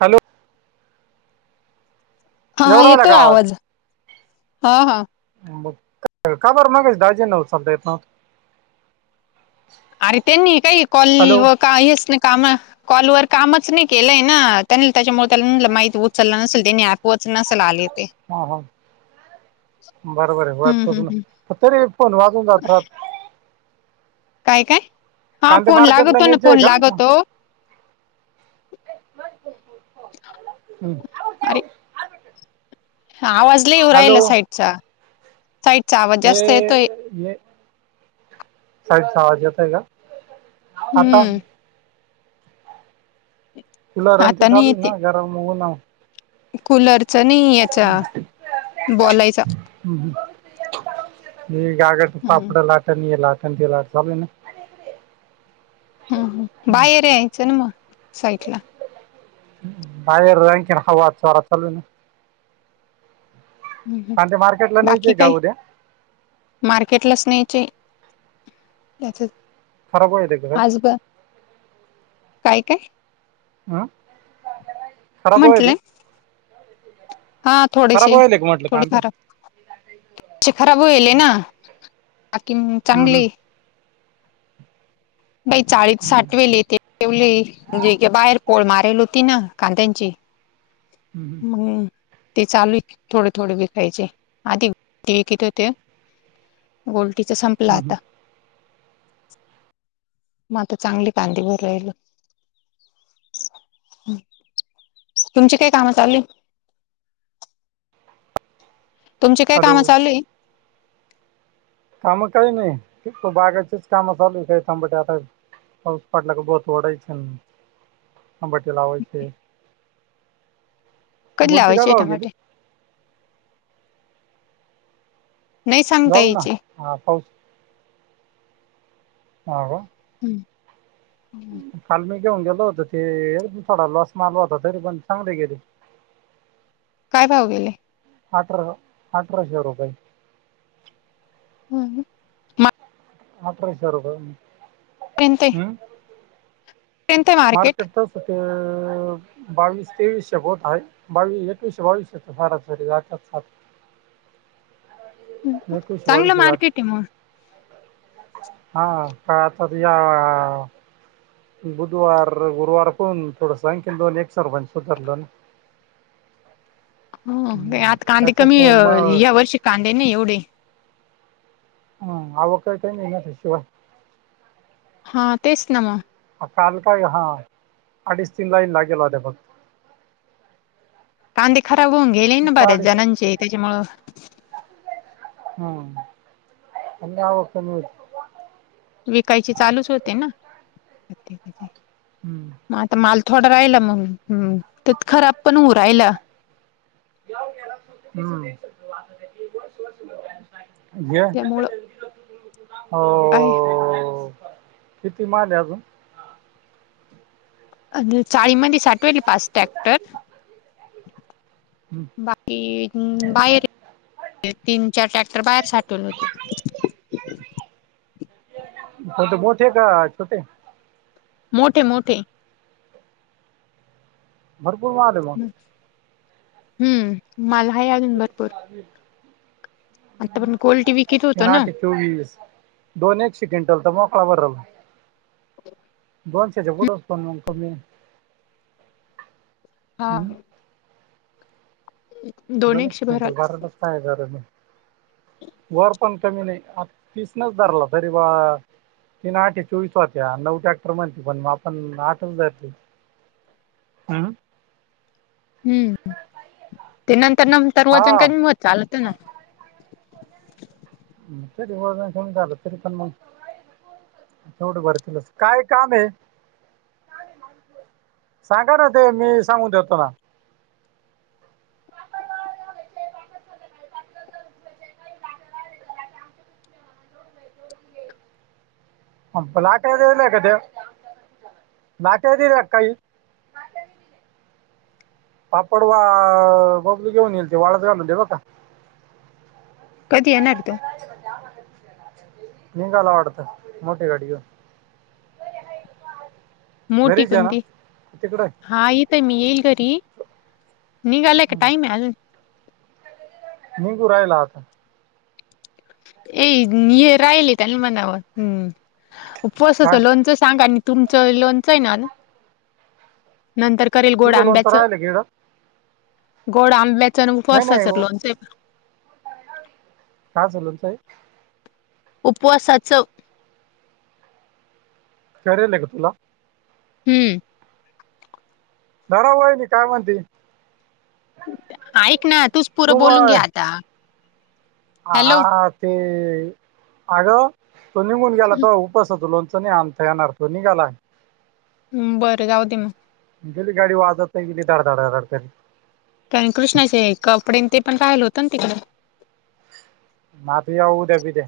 Hello. हा येऊ राहिला येतोय का आवाज हा हा. खबर मगस दहाजे [unintelligible] अरे त्यांनी काही कॉल हॅलो व काच ना काम कॉलवर? कामच नाही केलंय ना, त्यानी त्याच्यामुळे त्याला माहिती उचललं नसेल त्यांनी ऐकवच नसेल आले. ते हा हा बरोबर आहे हम्म हम्म वाटपचून हम्म तरी फोन वाजून जात राहात. काय काय? हा फोन मार्केटला लागततो ना न्यायचे आहे फोन का लागततो. हं. अरे आवाजला लई येऊ राहिला हॅलो साईडचा. साईडचा आवाज जास्त हे येतोय. हे साईडचा आवाज येतोय का? आता हम्म. तुल रंथ चालू ये ना घरा [unintelligible] कुलरचा नाही याचा बोलायचा. हं, हं. हे घागर हम्म पापड लाटायला येणार. ं लाट ना [unintelligible] हम् हम्, बाहेर यायचं ना मग. साईटला बाहेर [unintelligible] हवा जोरात चालू आहे. कांदे मार्केटला बाकी न्यायचे का काही उद्या मार्केटलाच न्यायचे. अच्छा [unintelligible] खराब वाहिल्याती काय? काय काय? आ? खराब म्हंटले व्हायले? हा खराब थोडेशी का म्हटलं थोडी कांदे खराब खराब होईल ना बाकी हम्म, चांगली बाई चाळीत हम्म, हम्म, साठवेले ते ठेवले म्हणजे बाहेर पोळ माराल होती ना कांद्यांची हम्म, हम्म. मण ते चालू थोडे थोडे विकायचे आधी इथं ते गोल तिच संपलं हम्म. आता मग आता चांगली कांदीे भर राहिल तुमची काय कामं चालू आहेत तुमची काय कामं हॅलो चालली काम काही नाही त बागाचीच कामं चालू का थांबाट आता पाऊस पाटल्या क बोत ओढायचे तांबाटी लावायचे कधी गुलटी काय लावायची आहेत भाव गेली टोमॅटो नाही सांगता जाऊ ना याची हा पाऊस ह का हम् फालम घेऊन गेल होत तरी पण थोडा लॉस माल होता तरी पण चांगली गेली काय भाव गेले अठरा अठराशे रुपये हम्म. अठराशे रुपये हम्म? [unintelligible] मार्केट तस ते अह बावीस तेवीसशे वोट आहे बावीस एकवीसशे बावीसश ते भाड्यांसाठी लागतात सा चांगलं मार्केट आहे मग हा का आता या बुधवार गुरुवार कोण थोड संख्यान दोन एक सरपांच सुधरलं ना हो का हम्म आता कांदे त्याच्यात कमी मग या वर्षी कांदे नाय एवढे हम्म आवक आहे काहीना शिवाय हा तेच ना मग. काल काय हा अडीच तीन लाईन लागेल होता फक्त कांदे खा [unintelligible] होऊन गेले ना फक्त बऱ्याच अडीच जणांचे त्याच्यामूळ हम्म [unintelligible] विकायची चालूच होते ना प्रत्येकाचे हम्म. मला तर माल थोडा राहिला मग हम्म तेत खराब पण होऊ राहिला हम्म. त्यामुळं जे हो. किती माल हाय अजून? अ चाळी मध्ये साठ [unintelligible] पाच टॅक्टर हम्म. बाकी हम्म बाहेर तीन चार ट्रॅक्टर बाहेर साठवले होते होत मोठे का छोटे? मोठे मोठे. बरं [unintelligible] हम्म माल हाय अजून भरपूर आतापर्यंत पर्यंत कोल्डटी विकीत होत तीन ना आठ चोवीस दोन एक सेकंड [unintelligible] होय. दोनशेच्या पुुड पण मग कमी आहे हा. दोन दोनच एकशे भराल क्विंटल बारालाच काय झारा म वर पण कमी नाही आ फिसनच धरला तरी बा ती ना आठे चोवीस वात्या नऊ टॅक्टर म्हणते पण मग आपण आठच जात हम्. हम्म त्यांना तर नंतर वजन हा काही चालत. त ना ते दिव झालं तरी पण मग तेवढ भर तलं काय काम आहे सांगा ना ते मी सांगून दतो ना. ब लाट ला का देव लाट यल काय [unintelligible] पापड वा बगली घेऊन येईल ते वाळत घालव दे ब का कधी येणारर् तो. निघायला वाटत मोठी गाडी घेऊन. मोठी घरीच आहे ना कोणती तिकडे हा इथं मी येईल घरी. नि गा एक टाईम आहे. निघू राहिला आता. ए राहिले त्यानी मनाव हम्म. काय उपसचं लोनचं सांगा आणि तुमचं लोनचं आहे नाल. नंतर करेल गोड तुझं लोणचं आंब्याचं राहिलं की इकडं? गोड आंबे. चण नाही पोतात नाही सर हो लोनचेे काय झालल साईब. उपवासाचं. खर ले कतला हम्म. नरा व आहेली काय म्हणती. ऐक ना तूच पुरं बोलून घ्या आता. ह हा हॅलो ते ते आ. तो निघून गेला तो उपास हो. त नाही आणता येणार तो निघाला. हम् बरं जाऊ दे मग गेली गाडी वाजत नाही गेली डधडधडतरी कारण कृष्णाचे कपडे ते पण राहिलं होतं ना तिकडं. मात याव उद्या पिद्या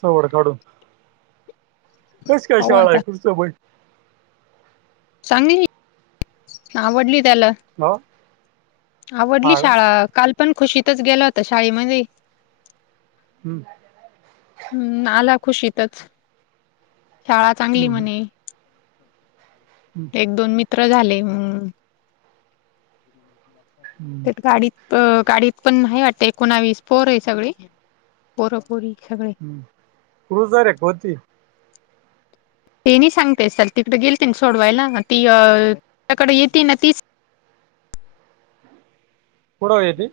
सोड काडून कशी काय पाहू शाळा आहे आता कुर्चं ब चांगली आवडली. त्याला हा आवडली हा का? शाळा काल पण खुशीतच गेल होत शाळेमध्ये. हम्म, हम्म आला. खुशीतच शाळा चांगली हम्म, म्हणे. हम्म, एक दोन मी त्र झाले मअअ हम्म, तर गाडी अ गाडीत पण नाही वाटत एकोणावीस पोर आहे सगळी पोरपोरी क्रुज रे कोणती? ते नाही सांगते सर तिकडे गेलते सोडवायला ती त्याकडे येती ना तीच कुडव ती?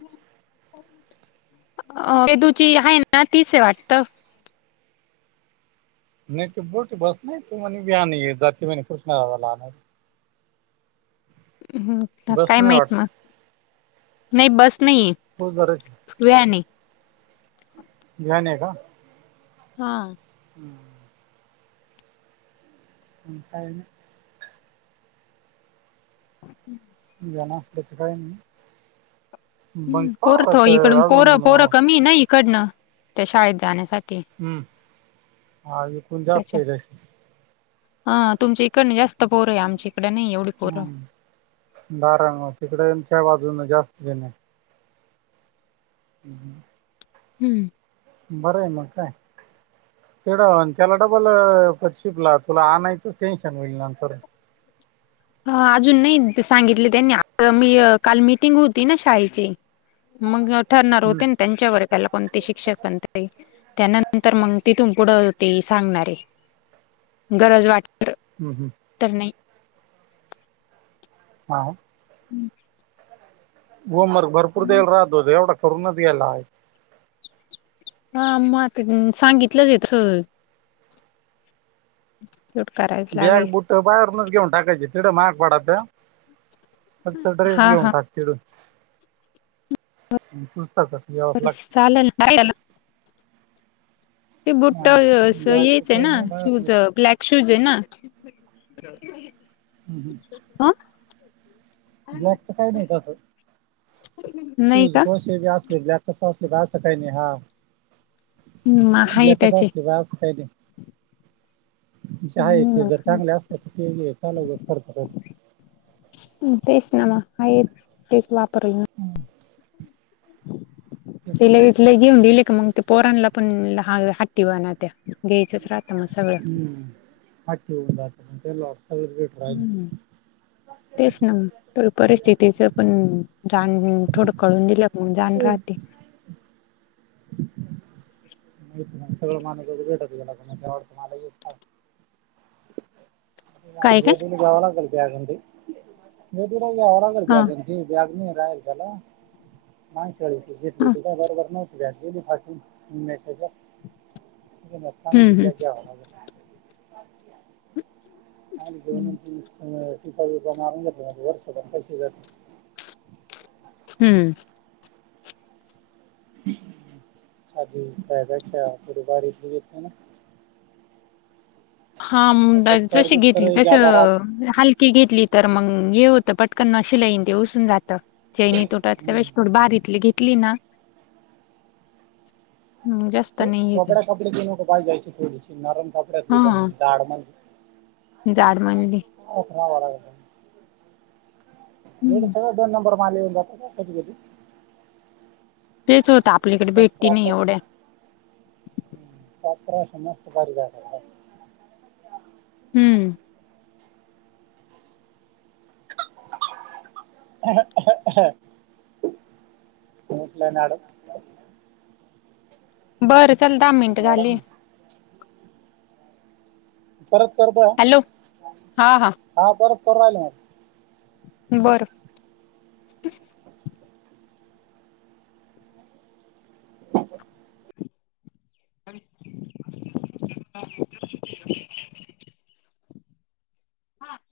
अ तेदूची आहे ना तीच आहे वाटत. नाही ती मोठी बस नाही तू म्हणी व्हन जाती म्हणी कृष्णा दादाला आणायला म् बस काय नाही माहित वाटत मग? नाही बस नाही हो जराच व्हॅने. व्हॅने का? हा [inaudible] [inaudible] तस काय नाही. मग हम् पाहू पोरत आता इकडून पोरं अजून पोरं हम्म कमी नाही. कडनं त्या शाळेत जाण्यासाठी हम्म हिकून त्याच्या जास्त तशी हा तुमची इकडणी जास्त पोरं आहे आमच्या इकडे नाही एवढी पोरं. हम् दार तिकडेच्या वाज जून जास्त देन [inaudible] हम्म बरंय आहे मग काय तेडावंत केला डबल पशीिप्लात तुला आणायचंच टेन्शन होईल नंतर ह अजून नाही सांगितले त्यांनी आ मी काल मीटिंग होती ना शाळेची मग ठरणार हम्म होते आणि त्यांच्यावर ला कोणते शिक्षक बण त्यानंतर मग तिथून पुढं होते सांगणारे गरज वाट हम्म हम्म हां हम् होोम वर्क भरपूर देेल रा अ द देवढ तर्मधला हा म सांगितलंच आहे स ह् बॅग बुट्टं बाहेरूनच घेऊन टाकायची चिड माग बडध म ड्रेस गे हा हा उंटाकतड अ सलन ते बुट्ट अस बॅग येच बुट आहे ना शूज बाहेर ब्लॅक शूज आहे ना ह का ब्लॅकचं काही नाही तसं [unintelligible] [unintelligible] नाही का? ब्लॅकाच असतील असं काय नाही. हम्म आहे त्याचे हम्म तेच [unintelligible] [unintelligible] तिला इथला घेऊन दिले का मग ते पोरांला [unintelligible] हम् ह ठ होऊन जात लॉ हम् तेच ना थोड परिस्थितीच पण जाण ह थोडं कळून [unintelligible] [unintelligible] [unintelligible] [inaudible] काय काय [unintelligible] काय हा झालं त्याला ह [unintelligible] [unintelligible] [unintelligible] हम्म [unintelligible] हम्म [inaudible] [unintelligible] [unintelligible] हम्म [unintelligible] हा तर बघ दप्तर जशी घेतली बिप्तर तशी जादा राहतो हलकी घेतली. तर मग हे होतं पटकन ना शीलाईन ते उपसून जातं. हम्म. [unintelligible] क्लीना [unintelligible] [unintelligible] हा [unintelligible] जाड म्हणली. हा बरोबर मग हम्म सगळं दोन नंबर वाले येऊन जात का कधी कधी तेच होत आपल्याकडे भेटी नाही प्रॉपर एवढ्या प्रॉपर असं मस्त परिवार हम्म ते ना मॅडम बरं चल दहा मिनट मॅडम झाली परत करत हॅलो हा परत करून राहिला मॅडम बरं [unintelligible] हा